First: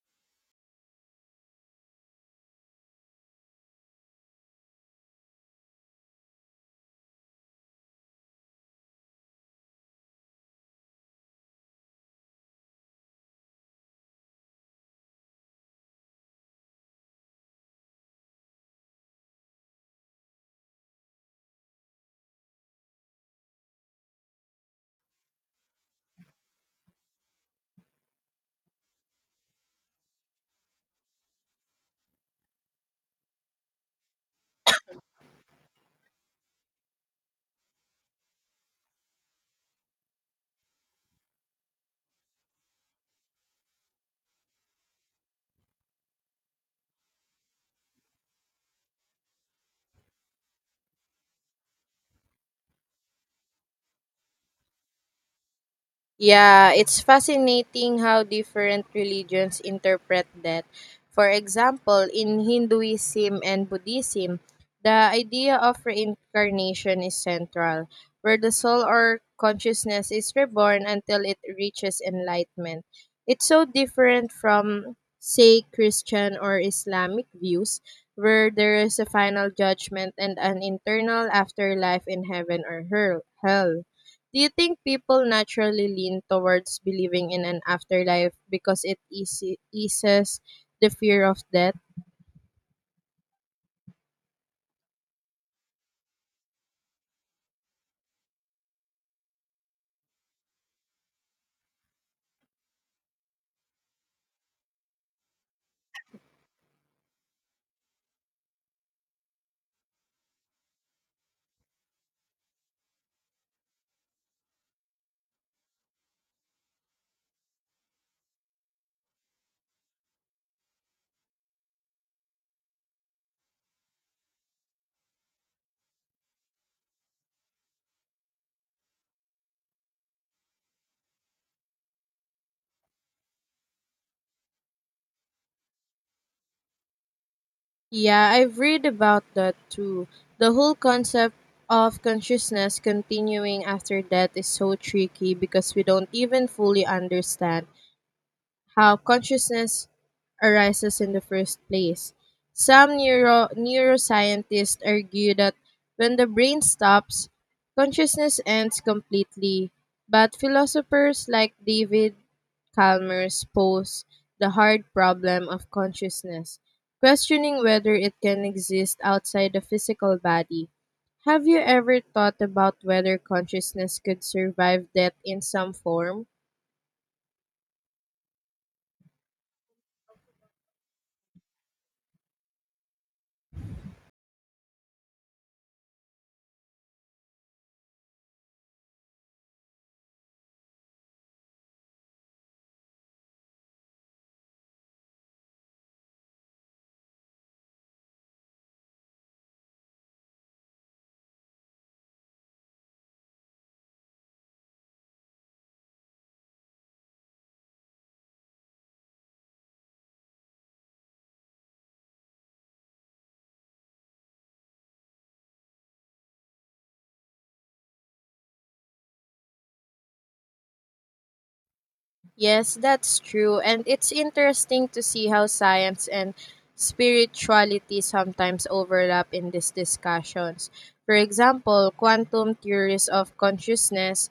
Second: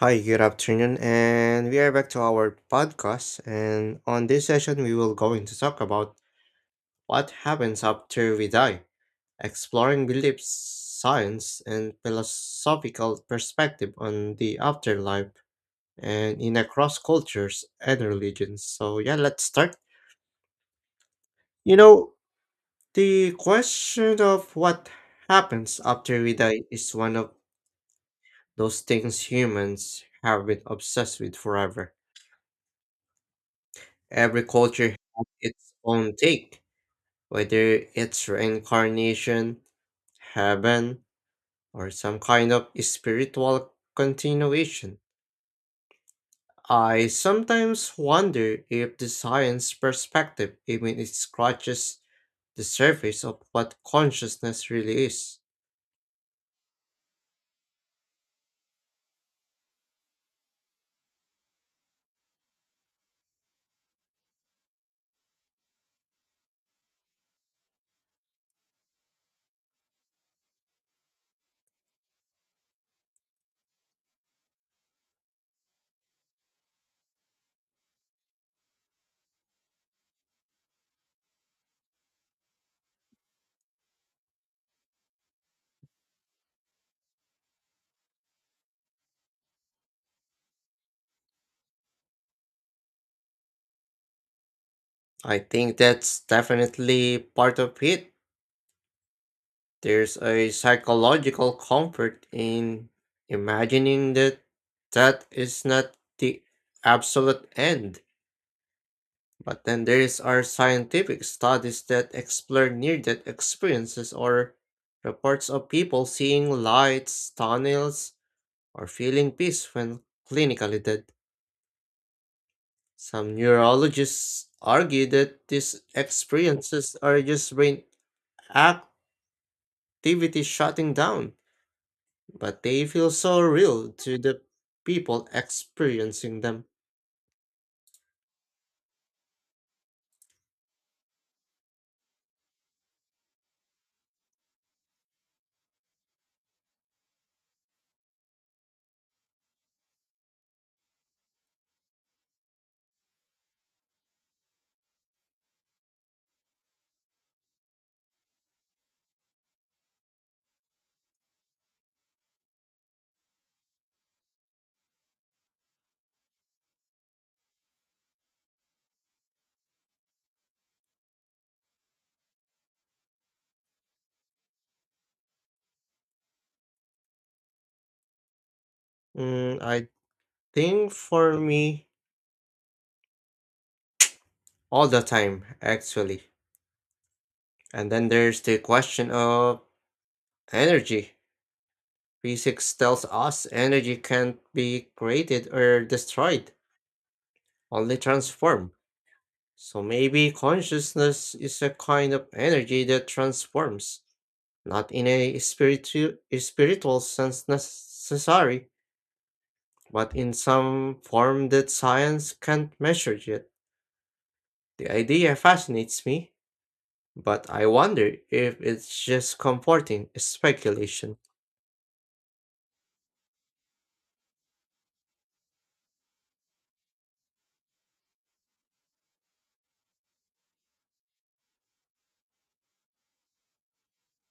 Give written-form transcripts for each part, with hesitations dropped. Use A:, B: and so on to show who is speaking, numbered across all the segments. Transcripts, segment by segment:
A: Hi, good afternoon, and we are back to our podcast. And on this session, we will going to talk about what happens after we die, exploring beliefs, science, and philosophical perspective on the afterlife, and in across cultures and religions. So yeah, let's start. You know, the question of what happens after we die is one of those things humans have been obsessed with forever. Every culture has its own take, whether it's reincarnation, heaven, or some kind of spiritual continuation. I sometimes wonder if the science perspective even scratches the surface of what consciousness really is.
B: Yeah, it's fascinating how different religions interpret that. For example, in Hinduism and Buddhism, the idea of reincarnation is central, where the soul or consciousness is reborn until it reaches enlightenment. It's so different from, say, Christian or Islamic views, where there is a final judgment and an internal afterlife in heaven or hell. Do you think people naturally lean towards believing in an afterlife because eases the fear of death?
A: I think that's definitely part of it. There's a psychological comfort in imagining that that is not the absolute end. But then there's our scientific studies that explore near-death experiences or reports of people seeing lights, tunnels, or feeling peace when clinically dead. Some neurologists argue that these experiences are just brain activity shutting down, but they feel so real to the people experiencing them.
B: Yeah, I've read about that too. The whole concept of consciousness continuing after death is so tricky because we don't even fully understand how consciousness arises in the first place. Some neuroscientists argue that when the brain stops, consciousness ends completely, but philosophers like David Chalmers pose the hard problem of consciousness, questioning whether it can exist outside the physical body. Have you ever thought about whether consciousness could survive death in some form?
A: Mm, I think for me, all the time, actually. And then there's the question of energy. Physics tells us energy can't be created or destroyed, only transformed. So maybe consciousness is a kind of energy that transforms, not in a spiritual sense necessary, but in some form that science can't measure yet. The idea fascinates me, but I wonder if it's just comforting speculation.
B: Yes, that's true. And it's interesting to see how science and spirituality sometimes overlap in these discussions. For example, quantum theories of consciousness,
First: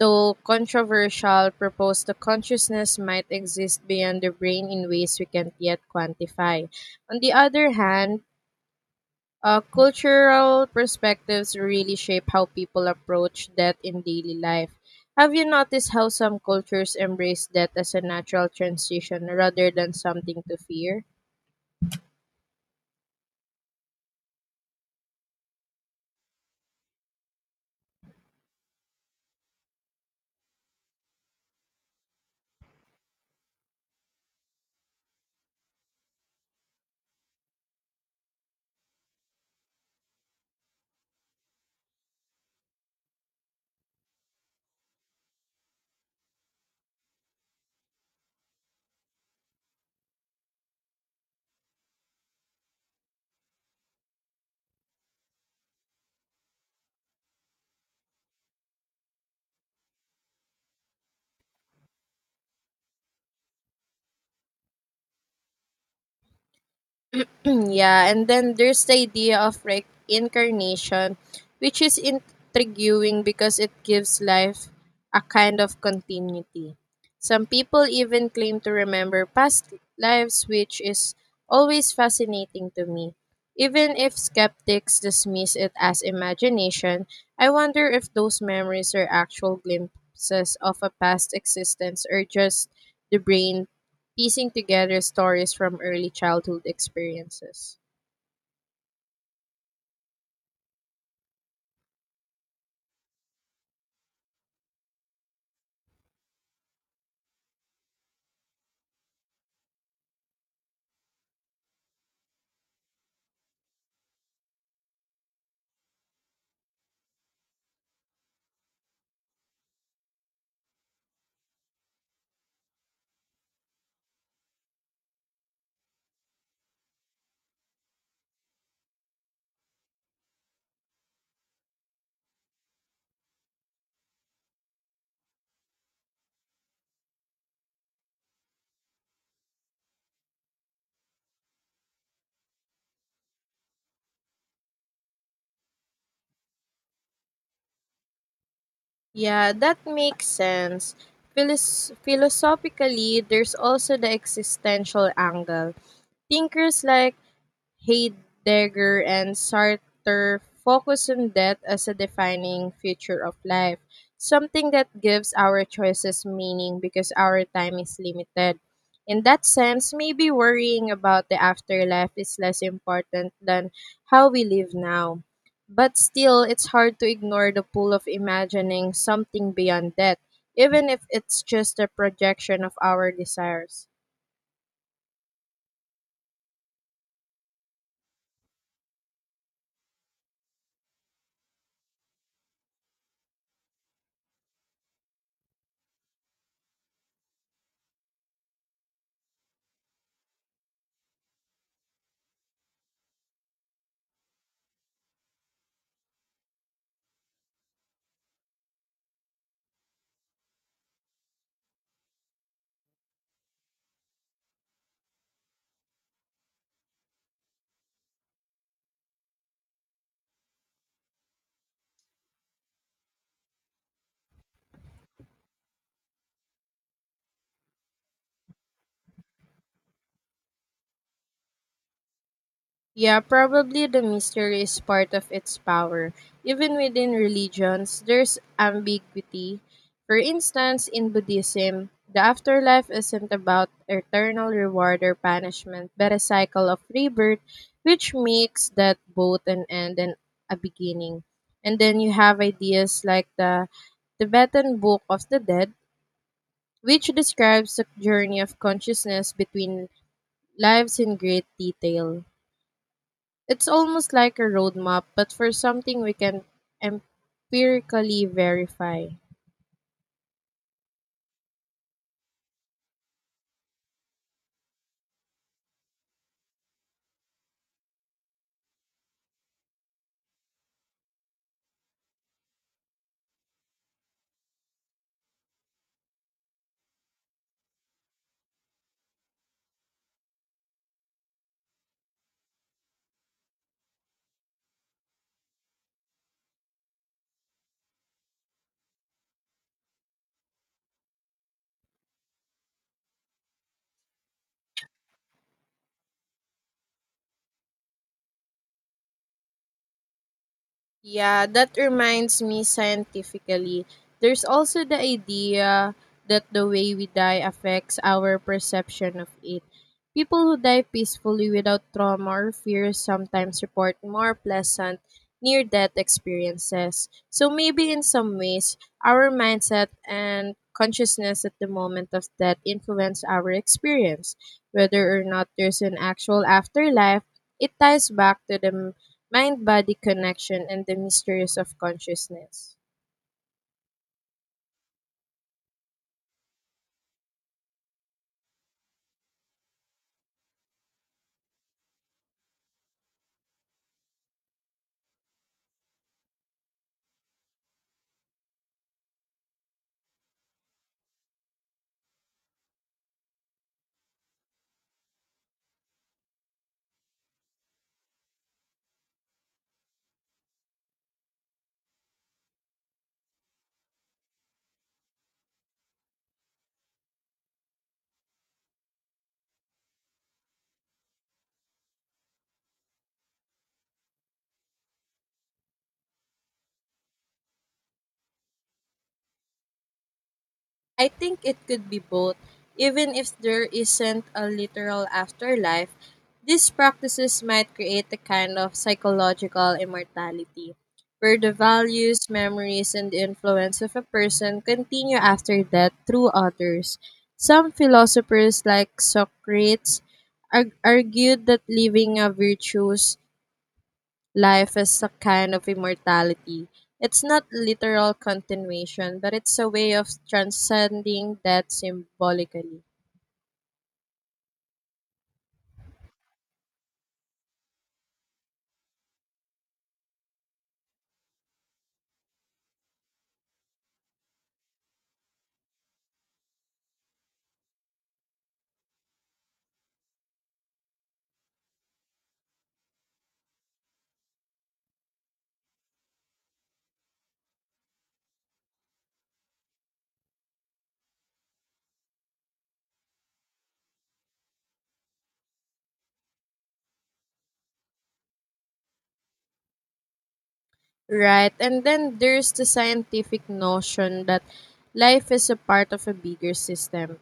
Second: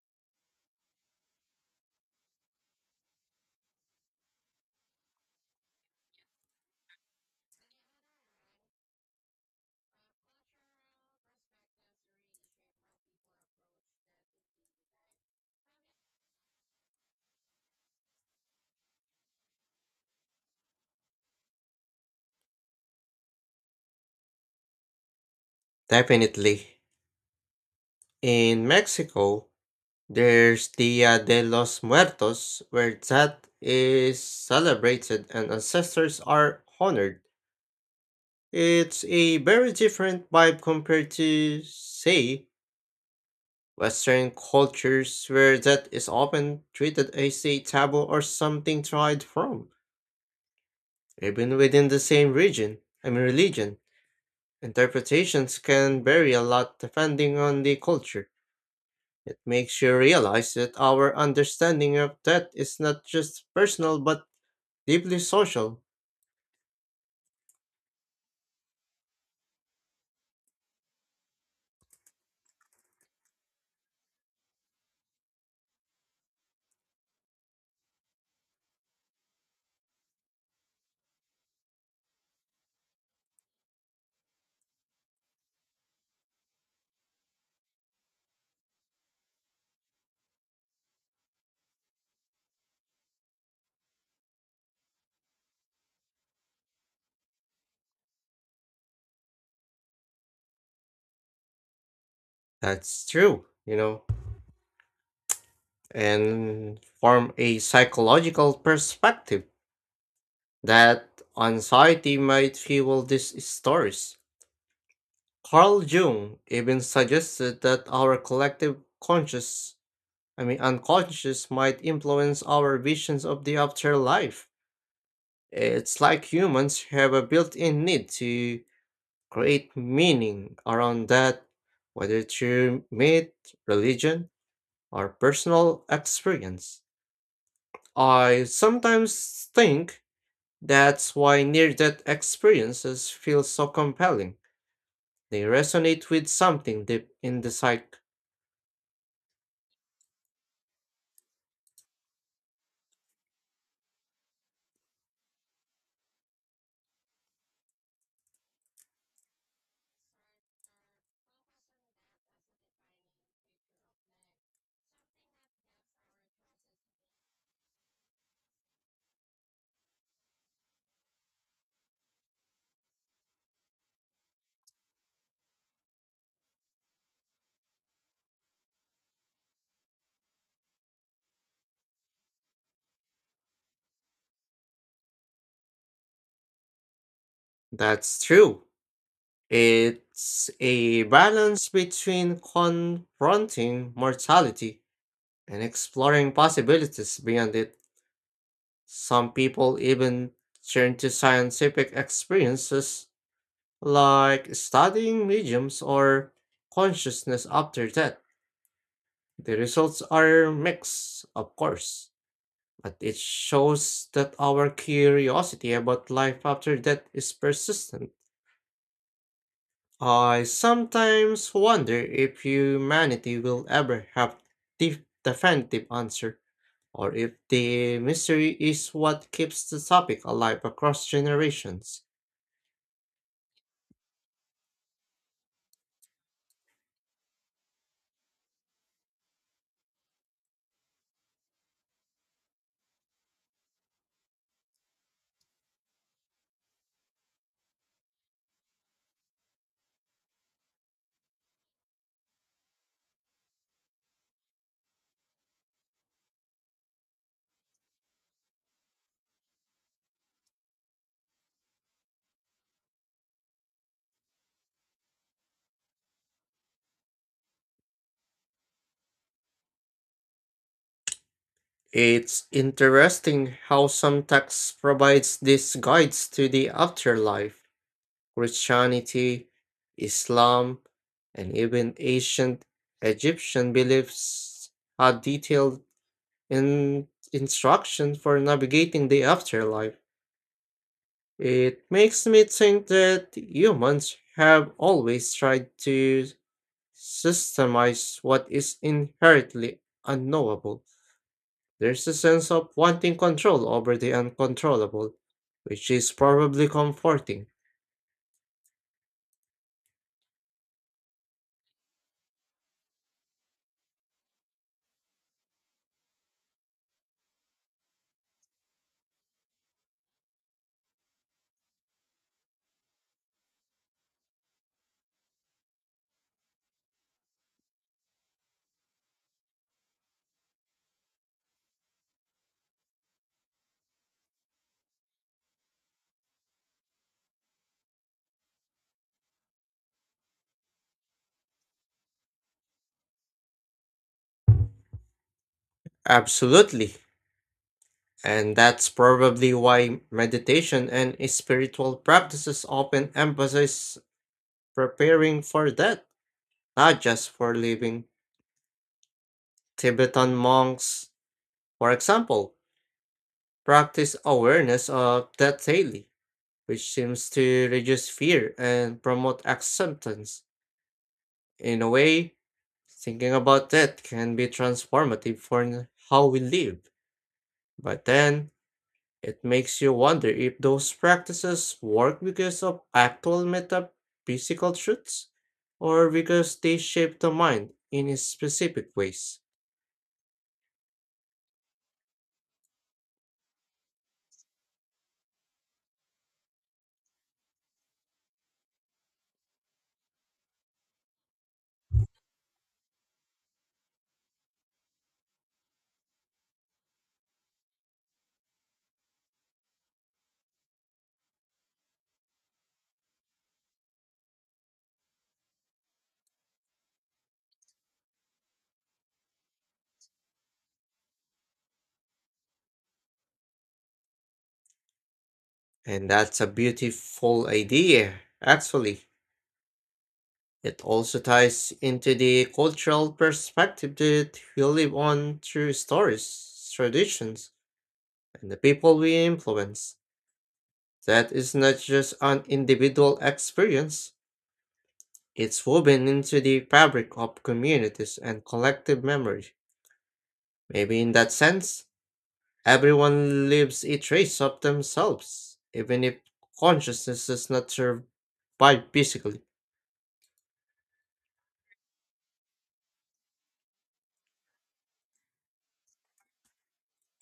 B: though controversial, propose that consciousness might exist beyond the brain in ways we can't yet quantify. On the other hand, cultural perspectives really shape how people approach death in daily life. Have you noticed how some cultures embrace death as a natural transition rather than something to fear?
A: Definitely. In Mexico, there's Dia de los Muertos, where that is celebrated and ancestors are honored. It's a very different vibe compared to, say, Western cultures where that is often treated as a taboo or something tried from. Even within the same region, I mean religion, interpretations can vary a lot depending on the culture. It makes you realize that our understanding of that is not just personal but deeply social.
B: Yeah, and then there's the idea of reincarnation, which is intriguing because it gives life a kind of continuity. Some people even claim to remember past lives, which is always fascinating to me. Even if skeptics dismiss it as imagination, I wonder if those memories are actual glimpses of a past existence or just the brain piecing together stories from early childhood experiences.
A: That's true, and form a psychological perspective that anxiety might fuel these stories. Carl Jung even suggested that our collective conscious, I mean unconscious, might influence our visions of the afterlife. It's like humans have a built in need to create meaning around that, whether through myth, religion, or personal experience. I sometimes think that's why near death experiences feel so compelling. They resonate with something deep in the psyche.
B: Yeah, that makes sense. Philosophically, there's also the existential angle. Thinkers like Heidegger and Sartre focus on death as a defining feature of life, something that gives our choices meaning because our time is limited. In that sense, maybe worrying about the afterlife is less important than how we live now. But still, it's hard to ignore the pull of imagining something beyond death, even if it's just a projection of our desires.
A: That's true. It's a balance between confronting mortality and exploring possibilities beyond it. Some people even turn to scientific experiences like studying mediums or consciousness after death. The results are mixed, of course, but it shows that our curiosity about life after death is persistent. I sometimes wonder if humanity will ever have the definitive answer, or if the mystery is what keeps the topic alive across generations.
B: Yeah, probably the mystery is part of its power. Even within religions, there's ambiguity. For instance, in Buddhism, the afterlife isn't about eternal reward or punishment, but a cycle of rebirth, which makes that both an end and a beginning. And then you have ideas like the Tibetan Book of the Dead, which describes the journey of consciousness between lives in great detail. It's almost like a roadmap, but for something we can empirically verify.
A: It's interesting how some texts provides these guides to the afterlife. Christianity, Islam, and even ancient Egyptian beliefs had detailed instructions for navigating the afterlife. It makes me think that humans have always tried to systemize what is inherently unknowable. There's a sense of wanting control over the uncontrollable, which is probably comforting.
B: Yeah, that reminds me scientifically. There's also the idea that the way we die affects our perception of it. People who die peacefully without trauma or fear sometimes report more pleasant near death experiences. So maybe in some ways, our mindset and consciousness at the moment of death influence our experience. Whether or not there's an actual afterlife, it ties back to the mind body connection and the mysteries of consciousness.
A: Absolutely. And that's probably why meditation and spiritual practices often emphasize preparing for death, not just for living. Tibetan monks, for example, practice awareness of that daily, which seems to reduce fear and promote acceptance. In a way, thinking about that can be transformative for how we live. But then, it makes you wonder if those practices work because of actual metaphysical truths or because they shape the mind in specific ways.
B: I think it could be both, even if there isn't a literal afterlife. These practices might create a kind of psychological immortality, where the values, memories, and the influence of a person continue after death through others. Some philosophers, like Socrates, argued that living a virtues life is a kind of immortality. It's not literal continuation, but it's a way of transcending death symbolically.
A: And that's a beautiful idea, actually. It also ties into the cultural perspective that we live on through stories, traditions, and the people we influence. That is not just an individual experience, it's woven into the fabric of communities and collective memory. Maybe in that sense, everyone leaves a trace of themselves, even if consciousness does not survive physically.
B: Right. And then there's the scientific notion that life is a part of a bigger system.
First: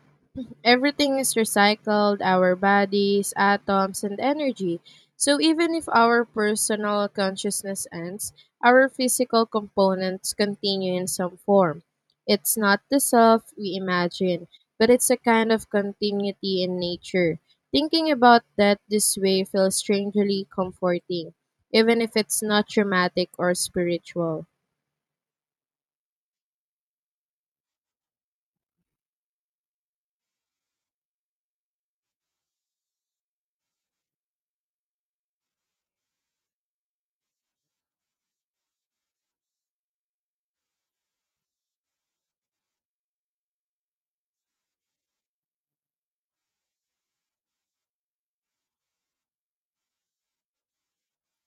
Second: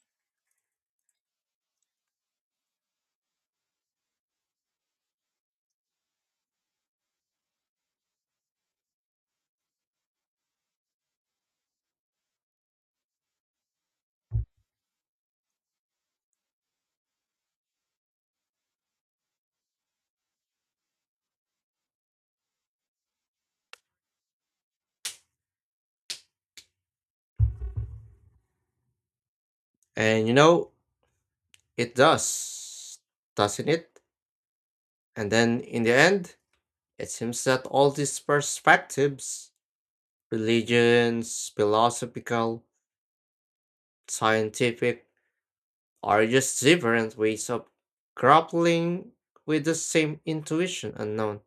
B: Everything is recycled our bodies, atoms, and energy. So even if our personal consciousness ends, our physical components continue in some form. It's not the self we imagine, but it's a kind of continuity in nature. Thinking about that this way feels strangely comforting, even if it's not dramatic or spiritual.
A: And you know, it does, doesn't it? And then in the end, it seems that all these perspectives, religions, philosophical, scientific, are just different ways of grappling with the same intuition unknown.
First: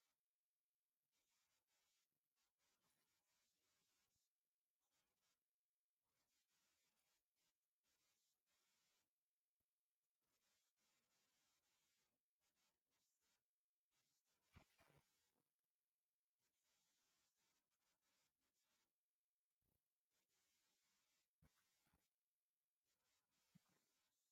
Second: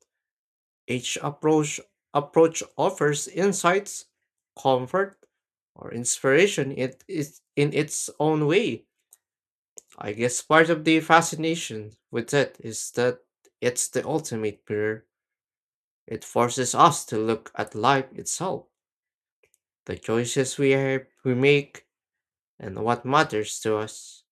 A: Each approach offers insights, comfort, or inspiration it is in its own way. I guess part of the fascination with it is that it's the ultimate mirror. It forces us to look at life itself the choices we make and what matters to us.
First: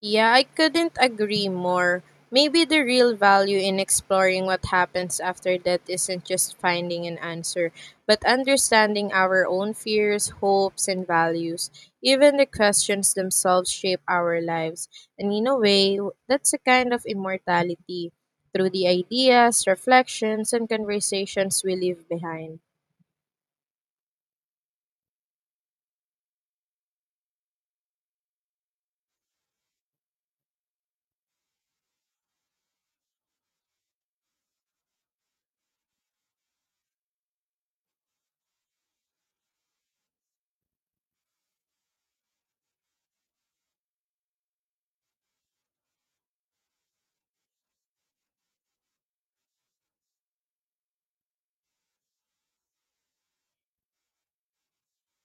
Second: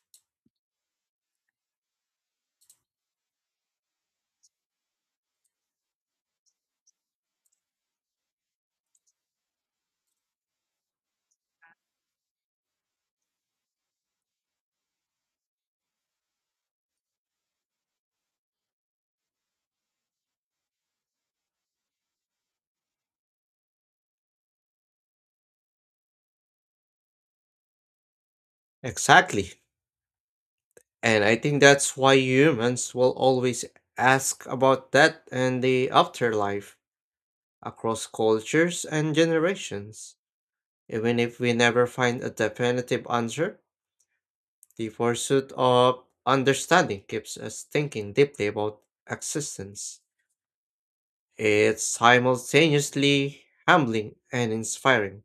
B: Yeah, I couldn't agree more. Maybe the real value in exploring what happens after death isn't just finding an answer, but understanding our own fears, hopes, and values. Even the questions themselves shape our lives. And in a way, that's a kind of immortality through the ideas, reflections, and conversations we leave behind.
A: Exactly. And I think that's why humans will always ask about death and the afterlife across cultures and generations. Even if we never find a definitive answer, the pursuit of understanding keeps us thinking deeply about existence. It's simultaneously humbling and inspiring.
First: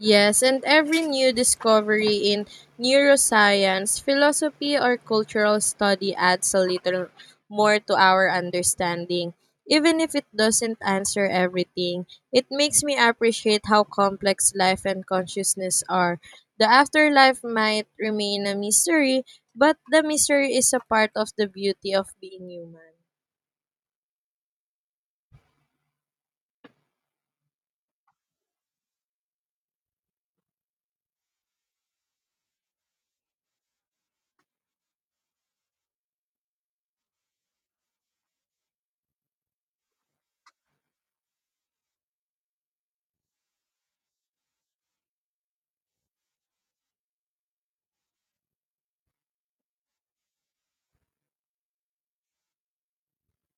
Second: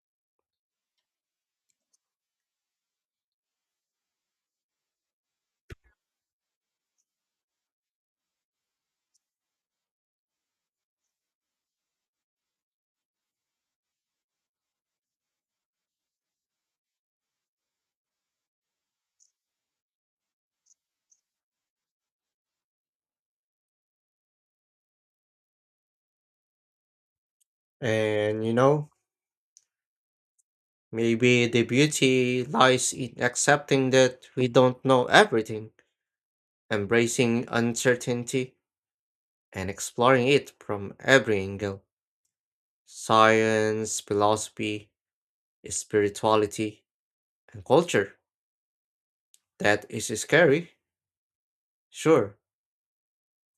B: Yes, and every new discovery in neuroscience, philosophy, or cultural study adds a little more to our understanding. Even if it doesn't answer everything, it makes me appreciate how complex life and consciousness are. The afterlife might remain a mystery, but the mystery is a part of the beauty of being human.
A: And you know, Maybe the beauty lies in accepting that we don't know everything, embracing uncertainty, and exploring it from every angle science, philosophy, spirituality, and culture. That is scary, sure,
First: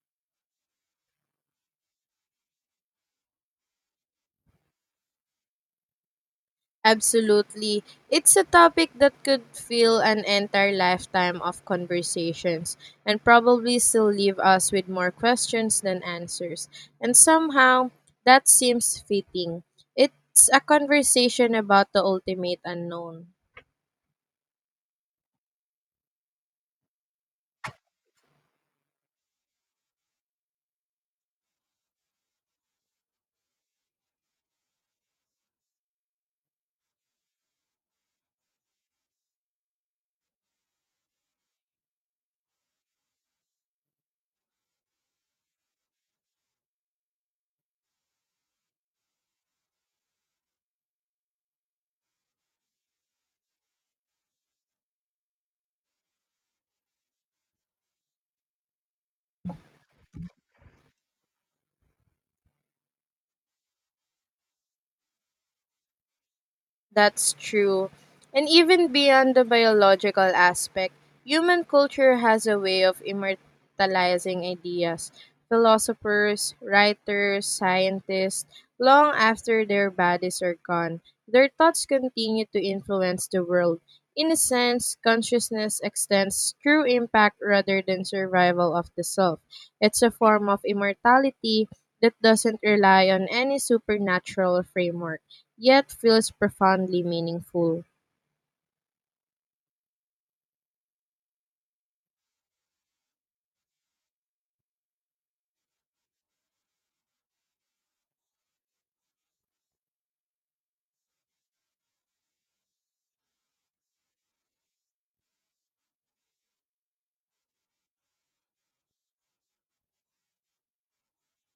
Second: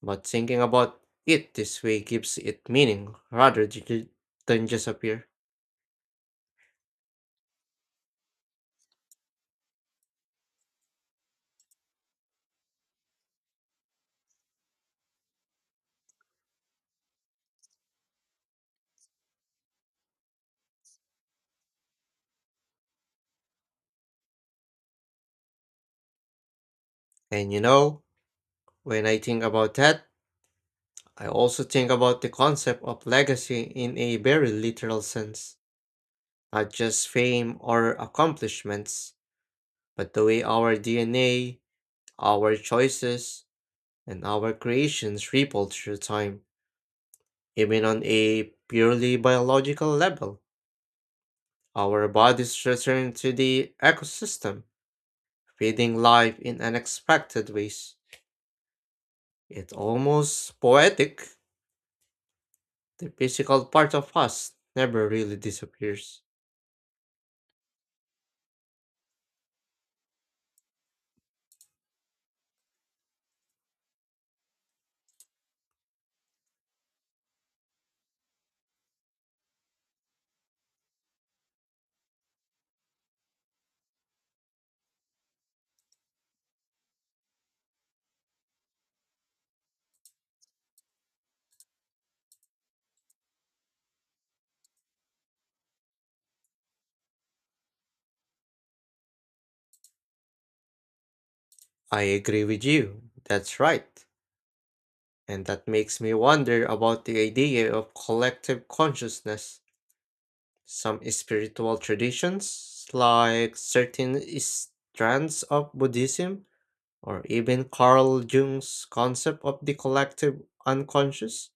A: but thinking about it this way gives it meaning rather than just appear.
B: Absolutely. It's a topic that could fill an entire lifetime of conversations and probably still leave us with more questions than answers. And somehow, that seems fitting. It's a conversation about the ultimate unknown.
A: And you know, when I think about that, I also think about the concept of legacy in a very literal sense. Not just fame or accomplishments, but the way our DNA, our choices, and our creations ripple through time. Even on a purely biological level, our bodies return to the ecosystem, feeding life in unexpected ways. It's almost poetic. The physical part of us never really disappears.
B: That's true. And even beyond the biological aspect, human culture has a way of immortalizing ideas. Philosophers, writers, scientists, long after their bodies are gone, their thoughts continue to influence the world. In a sense, consciousness extends true impact rather than survival of the self. It's a form of immortality that doesn't rely on any supernatural framework yet feels profoundly meaningful.
A: I agree with you. That's right. And that makes me wonder about the idea of collective consciousness. Some spiritual traditions, like certain strands of Buddhism, or even Carl Jung's concept of the collective unconscious,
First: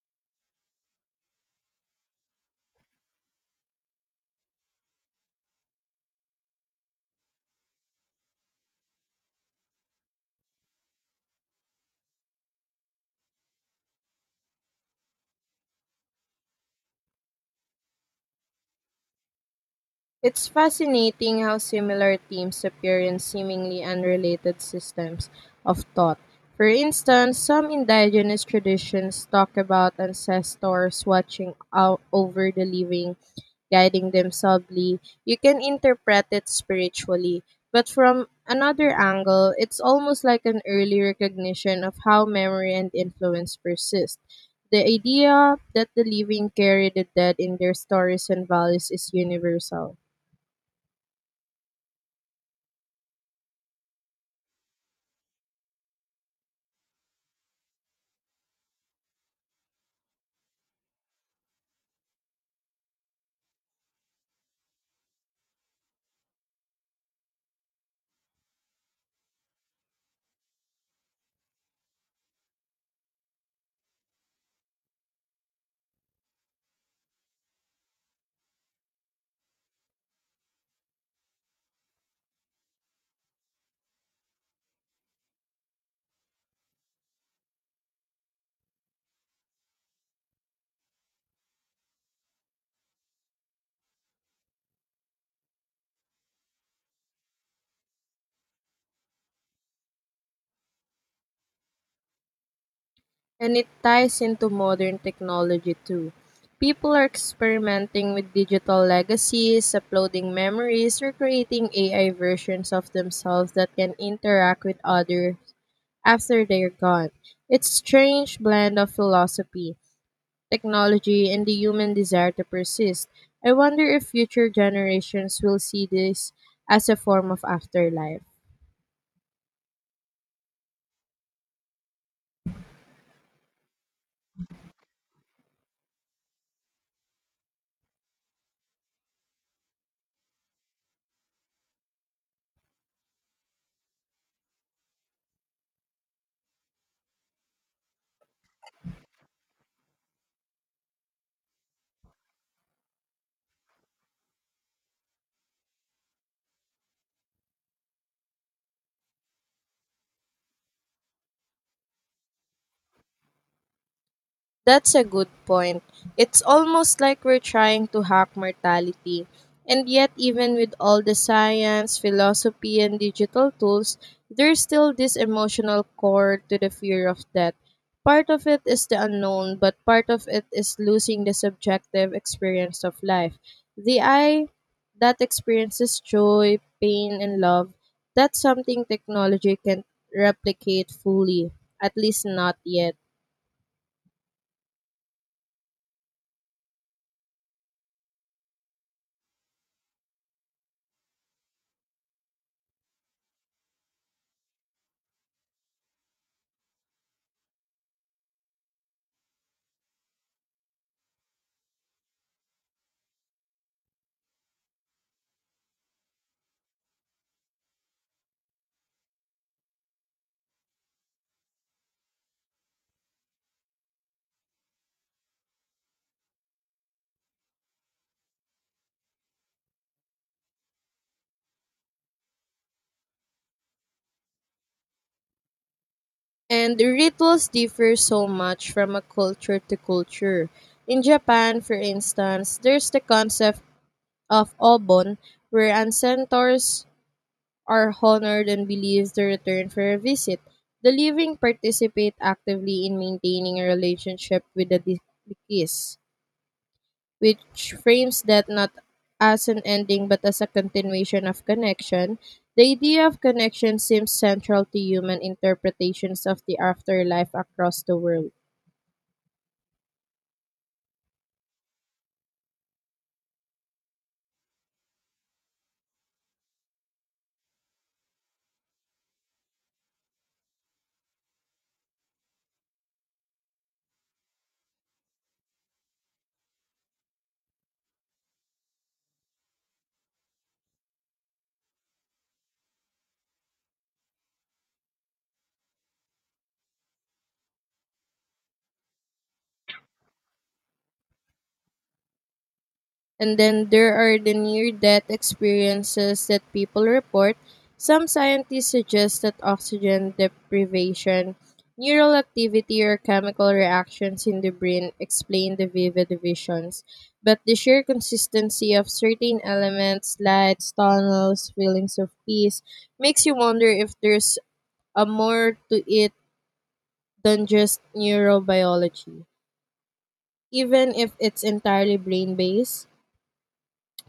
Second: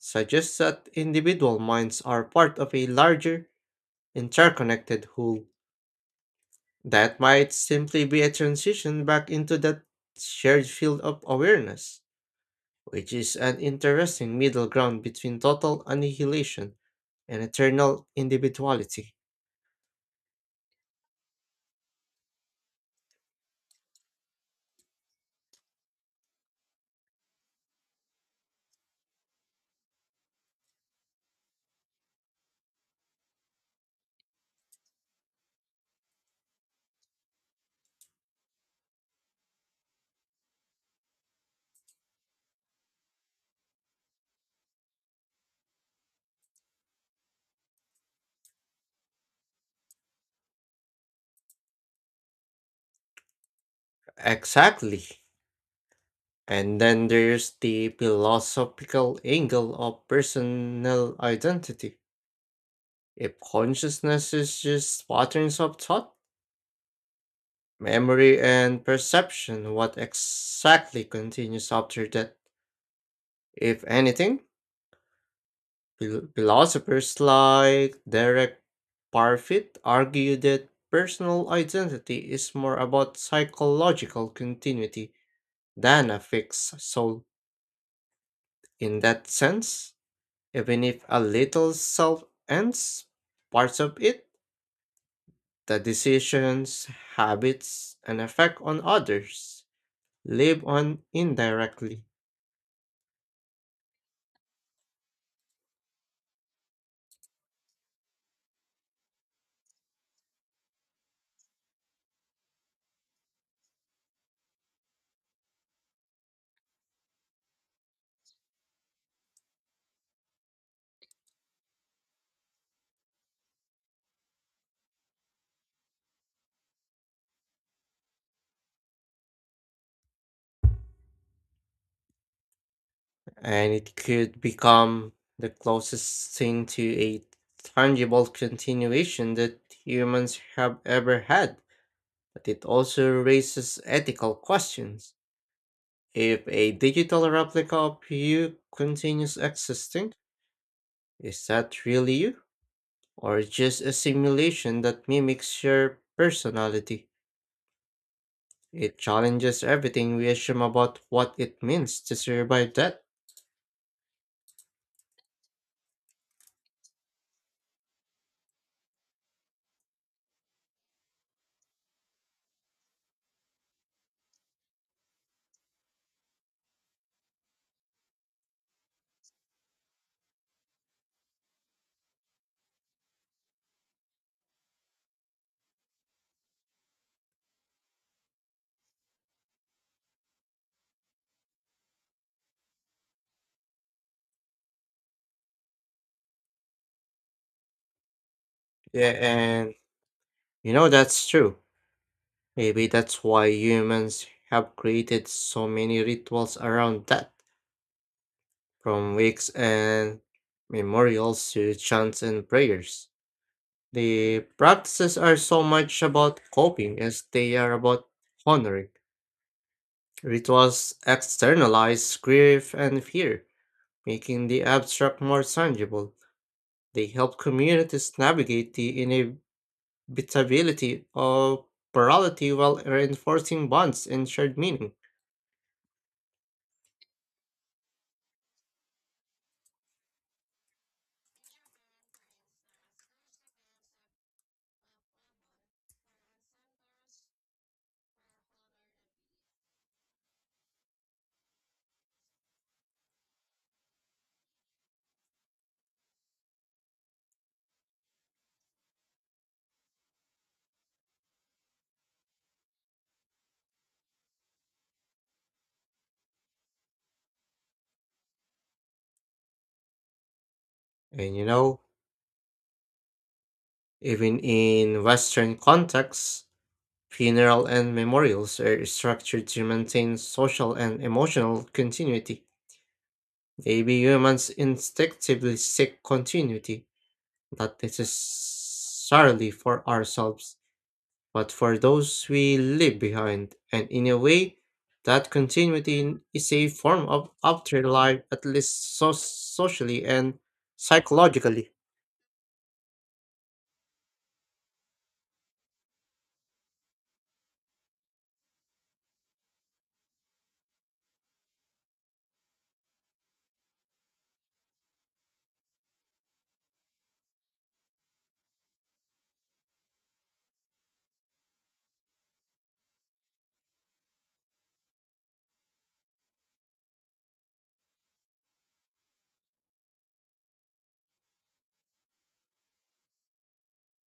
A: suggest that individual minds are part of a larger, interconnected whole. That might simply be a transition back into that shared field of awareness, which is an interesting middle ground between total annihilation and eternal individuality.
B: It's fascinating how similar themes appear in seemingly unrelated systems of thought. For instance, some indigenous traditions talk about ancestors watching out over the living, guiding them subtly. You can interpret it spiritually, but from another angle, it's almost like an early recognition of how memory and influence persist. The idea that the living carry the dead in their stories and values is universal.
A: Exactly. And then there's the philosophical angle of personal identity. If consciousness is just patterns of thought, memory, and perception, what exactly continues after that? If anything, Philosophers like Derek Parfit argue that personal identity is more about psychological continuity than a fixed soul. In that sense, even if a little self ends parts of it, the decisions, habits, and effect on others live on indirectly.
B: And it ties into modern technology too. People are experimenting with digital legacies, uploading memories, or creating AI versions of themselves that can interact with others after they're gone. It's a strange blend of philosophy, technology, and the human desire to persist. I wonder if future generations will see this as a form of afterlife.
A: And it could become the closest thing to a tangible continuation that humans have ever had. But it also raises ethical questions. If a digital replica of you continues existing, is that really you? Or just a simulation that mimics your personality? It challenges everything we assume about what it means to survive that.
B: That's a good point. It's almost like we're trying to hack mortality. And yet, even with all the science, philosophy, and digital tools, there's still this emotional core to the fear of death. Part of it is the unknown, but part of it is losing the subjective experience of life. The eye that experiences joy, pain, and love, that's something technology can replicate fully, at least not yet.
A: Yeah, and that's true. Maybe that's why humans have created so many rituals around that, from wakes and memorials to chants and prayers. The practices are so much about coping as they are about honoring. Rituals externalize grief and fear, making the abstract more tangible. They help communities navigate the inevitability of plurality while reinforcing bonds and shared meaning.
B: And the rituals differ so much from a culture to culture. In Japan, for instance, there's the concept of obon, where ancestors are honored and believed to return for a visit. The living participate actively in maintaining a relationship with the deceased, which frames death not as an ending but as a continuation of connection, the idea of connection seems central to human interpretations of the afterlife across the world.
A: And you know, Even in Western contexts, funeral and memorials are structured to maintain social and emotional continuity. Maybe humans instinctively seek continuity, not necessarily for ourselves, but for those we leave behind, and in a way, that continuity is a form of afterlife, at least socially and psychologically.
B: And then there are the near death experiences that people report. Some scientists suggest that oxygen deprivation, neural activity, or chemical reactions in the brain explain the vivid visions. But the sheer consistency of certain elements, lights, tunnels, feelings of peace, makes you wonder if there's a more to it than just neurobiology, even if it's entirely brain based.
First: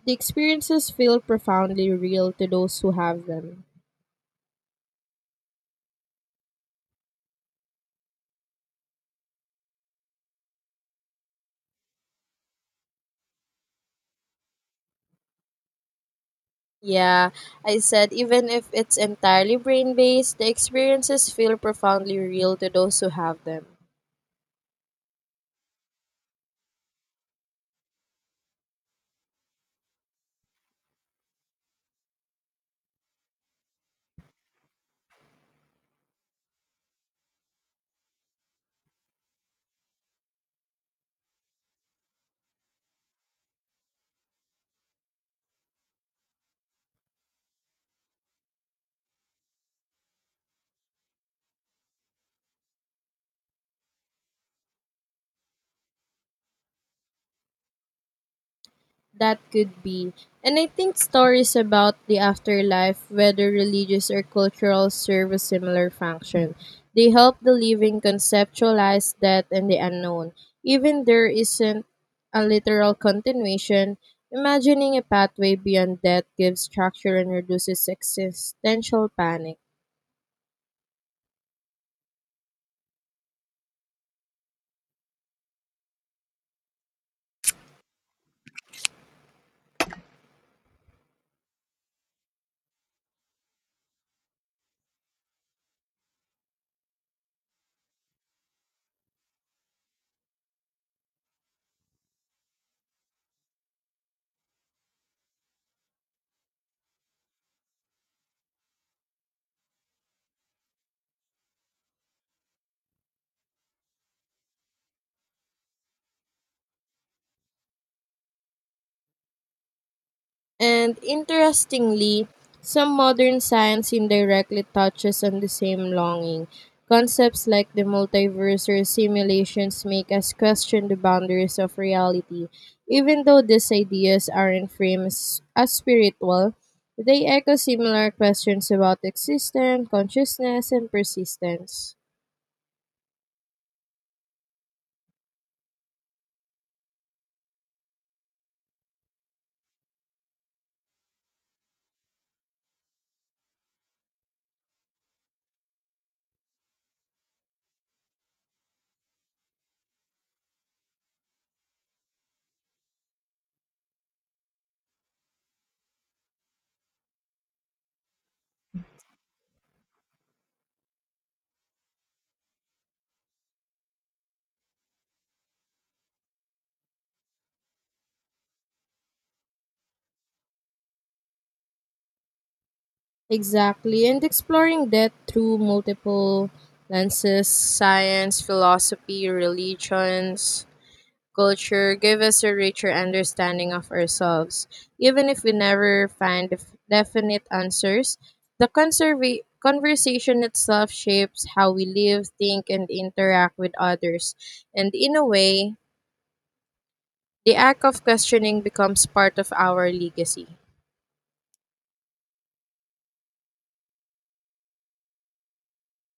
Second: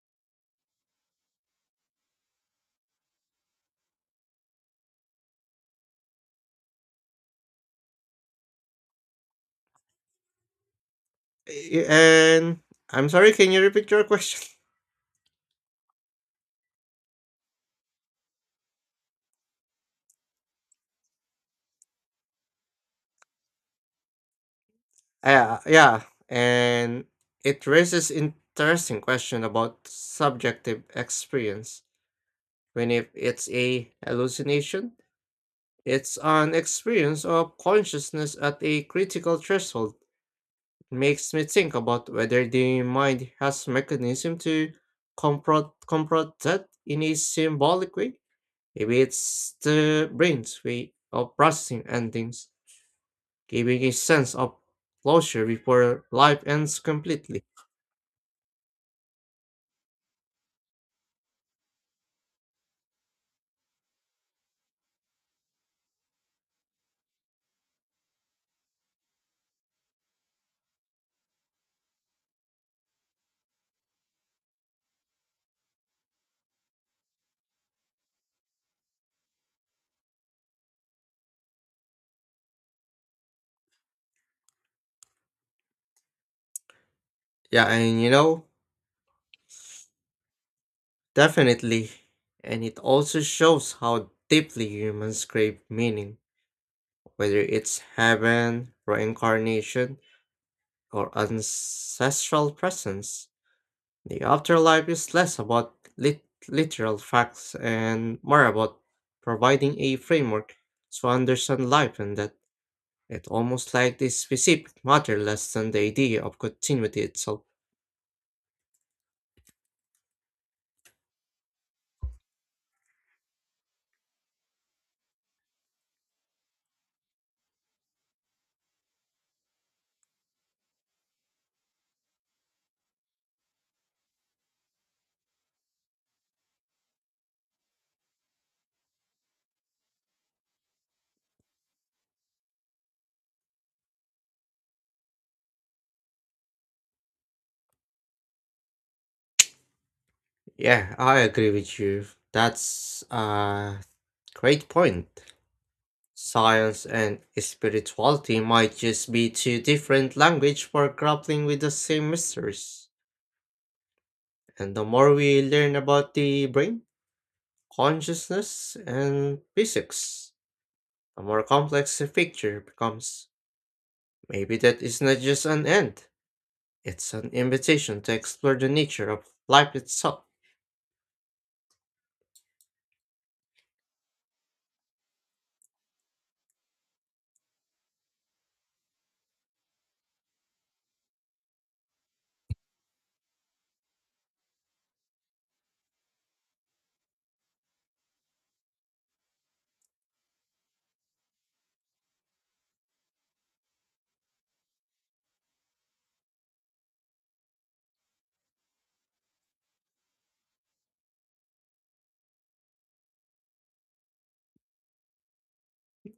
B: The experiences feel profoundly real to those who have them.
A: And I'm sorry, can you repeat your question?
B: Yeah, I said even if it's entirely brain based, the experiences feel profoundly real to those who have them.
A: Uh, yeah, and it raises interesting question about subjective experience. When if it's a hallucination, it's an experience of consciousness at a critical threshold. Makes me think about whether the mind has mechanism to confront that in a symbolic way. Maybe it's the brain's way of processing endings, giving a sense of closure before life ends completely.
B: That could be. And I think stories about the afterlife, whether religious or cultural, serve a similar function. They help the living conceptualize death and the unknown. Even there isn't a literal continuation, imagining a pathway beyond death gives structure and reduces existential panic.
A: Yeah, and definitely. And it also shows how deeply humans crave meaning, whether it's heaven, reincarnation, or ancestral presence. The afterlife is less about literal facts and more about providing a framework to understand life and that it almost like the specific matter less than the idea of continuity itself.
B: And interestingly, some modern science indirectly touches on the same longing. Concepts like the multiverse or simulations make us question the boundaries of reality. Even though these ideas aren't framed as spiritual, they echo similar questions about existence, consciousness, and persistence.
A: Yeah, I agree with you. That's a great point. Science and spirituality might just be two different languages for grappling with the same mysteries. And the more we learn about the brain, consciousness, and physics, the more complex the picture becomes. Maybe that is not just an end, it's an invitation to explore the nature of life itself.
B: Exactly, and exploring that through multiple lenses science, philosophy, religions culture give us a richer understanding of ourselves. Even if we never find definite answers, the conversation itself shapes how we live, think, and interact with others. And in a way, the act of questioning becomes part of our legacy.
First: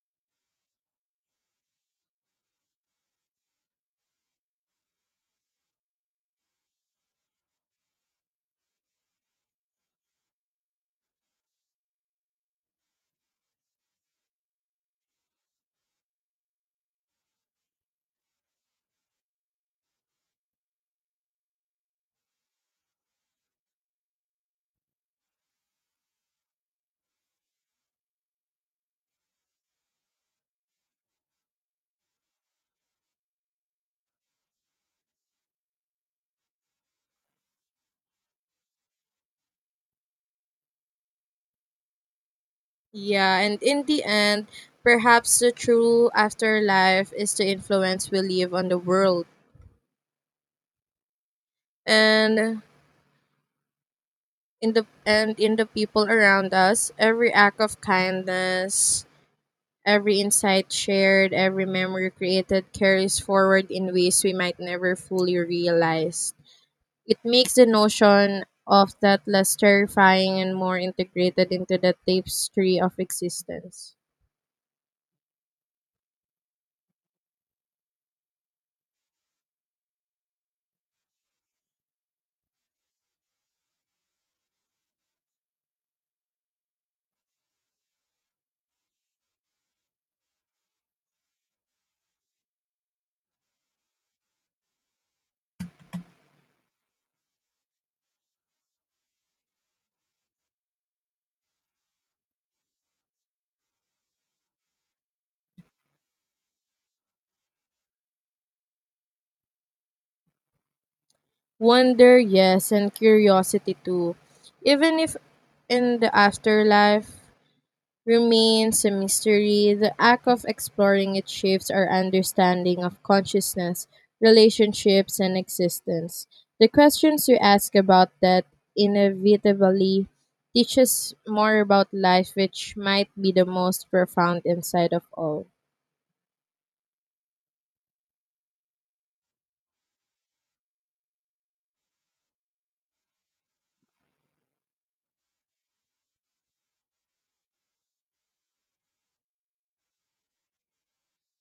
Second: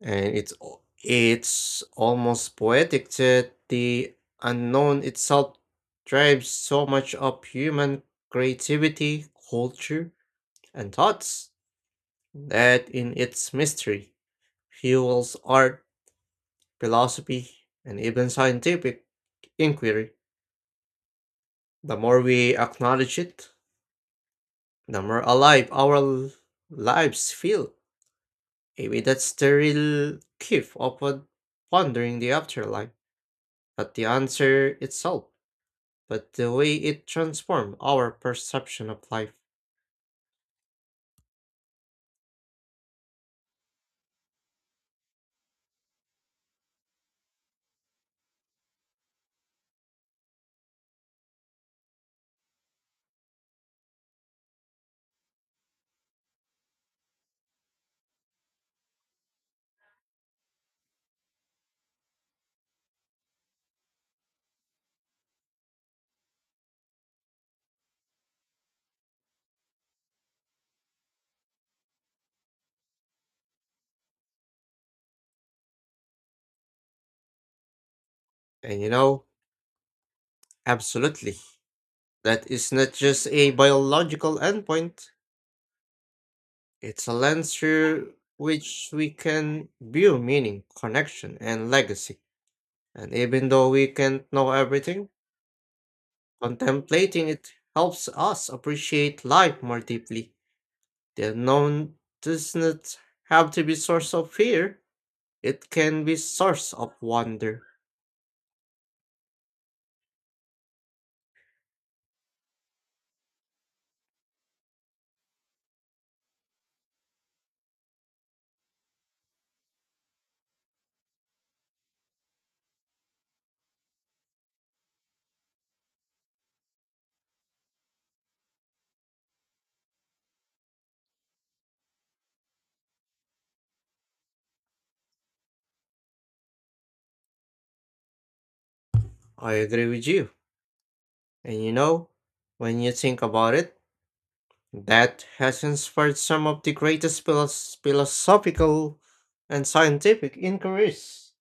A: And it's almost poetic that the unknown itself drives so much of human creativity, culture, and thoughts that in its mystery fuels art, philosophy, and even scientific inquiry. The more we acknowledge it, the more alive our lives feel. Maybe that's the real gift of pondering the afterlife, but the answer itself, but the way it transformed our perception of life.
B: Yeah, and in the end, perhaps the true afterlife is the influence we leave on the world. And in the people around us. Every act of kindness, every insight shared, every memory created carries forward in ways we might never fully realize. It makes the notion of that less terrifying and more integrated into the tapestry of existence.
A: And you know, Absolutely, that is not just a biological endpoint, it's a lens through which we can view meaning, connection, and legacy. And even though we can't know everything, contemplating it helps us appreciate life more deeply. The unknown does not have to be source of fear, it can be source of wonder.
B: Wonder, yes, and curiosity too. Even if in the afterlife, remains a mystery, the act of exploring it shapes our understanding of consciousness, relationships, and existence. The questions you ask about that inevitably teach us more about life, which might be the most profound insight of all.
A: I agree with you. And you know, when you think about it, that has inspired some of the greatest philosophical and scientific inquiries.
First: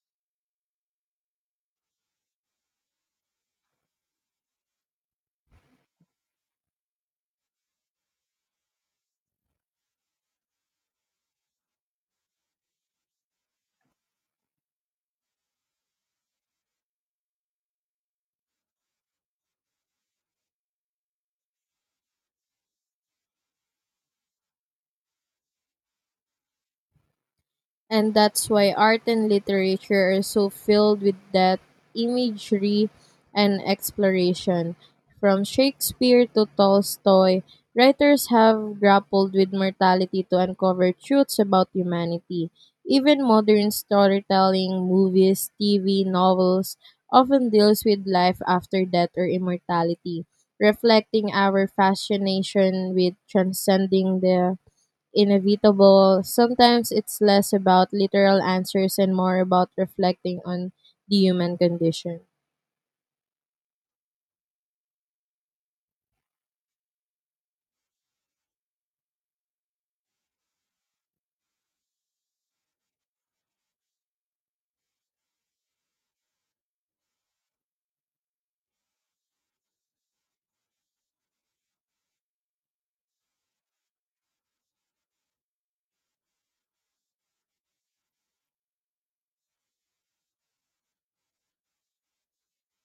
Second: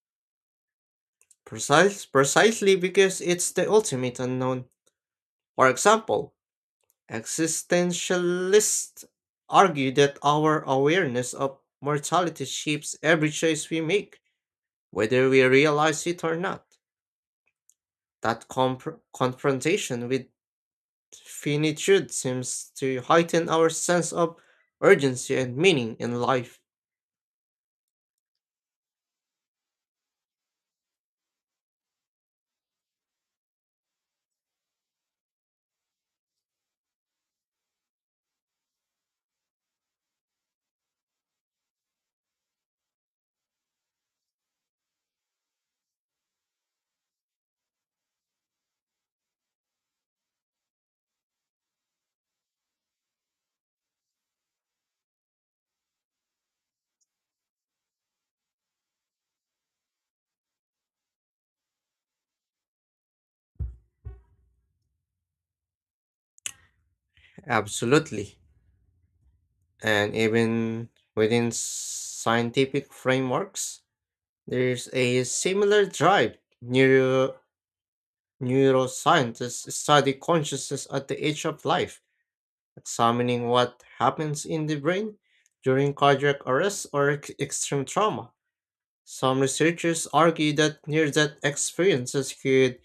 A: Precisely because it's the ultimate unknown. For example, existentialists argue that our awareness of mortality shapes every choice we make, whether we realize it or not. That confrontation with finitude seems to heighten our sense of urgency and meaning in life.
B: And that's why art and literature are so filled with that imagery and exploration. From Shakespeare to Tolstoy, writers have grappled with mortality to uncover truths about humanity. Even modern storytelling, movies, TV, novels often deals with life after death or immortality, reflecting our fascination with transcending the inevitable, sometimes it's less about literal answers and more about reflecting on the human condition.
A: Absolutely. And even within scientific frameworks, there's a similar drive. Neuroscientists study consciousness at the edge of life, examining what happens in the brain during cardiac arrest or extreme trauma. Some researchers argue that near-death experiences could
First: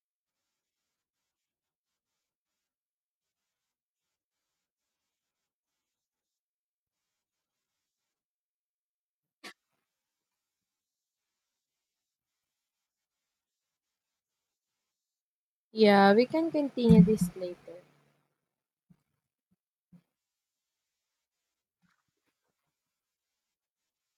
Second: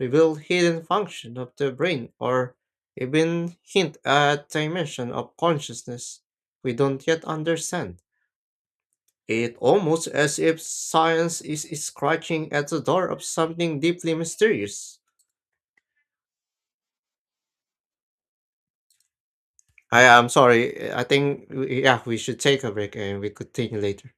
A: reveal hidden function of the brain or even hint at dimension of consciousness we don't yet understand. It almost as if science is scratching at the door of something deeply mysterious.
B: Yeah, we can continue this later.
A: I am sorry, I think yeah, we should take a break and we could continue later.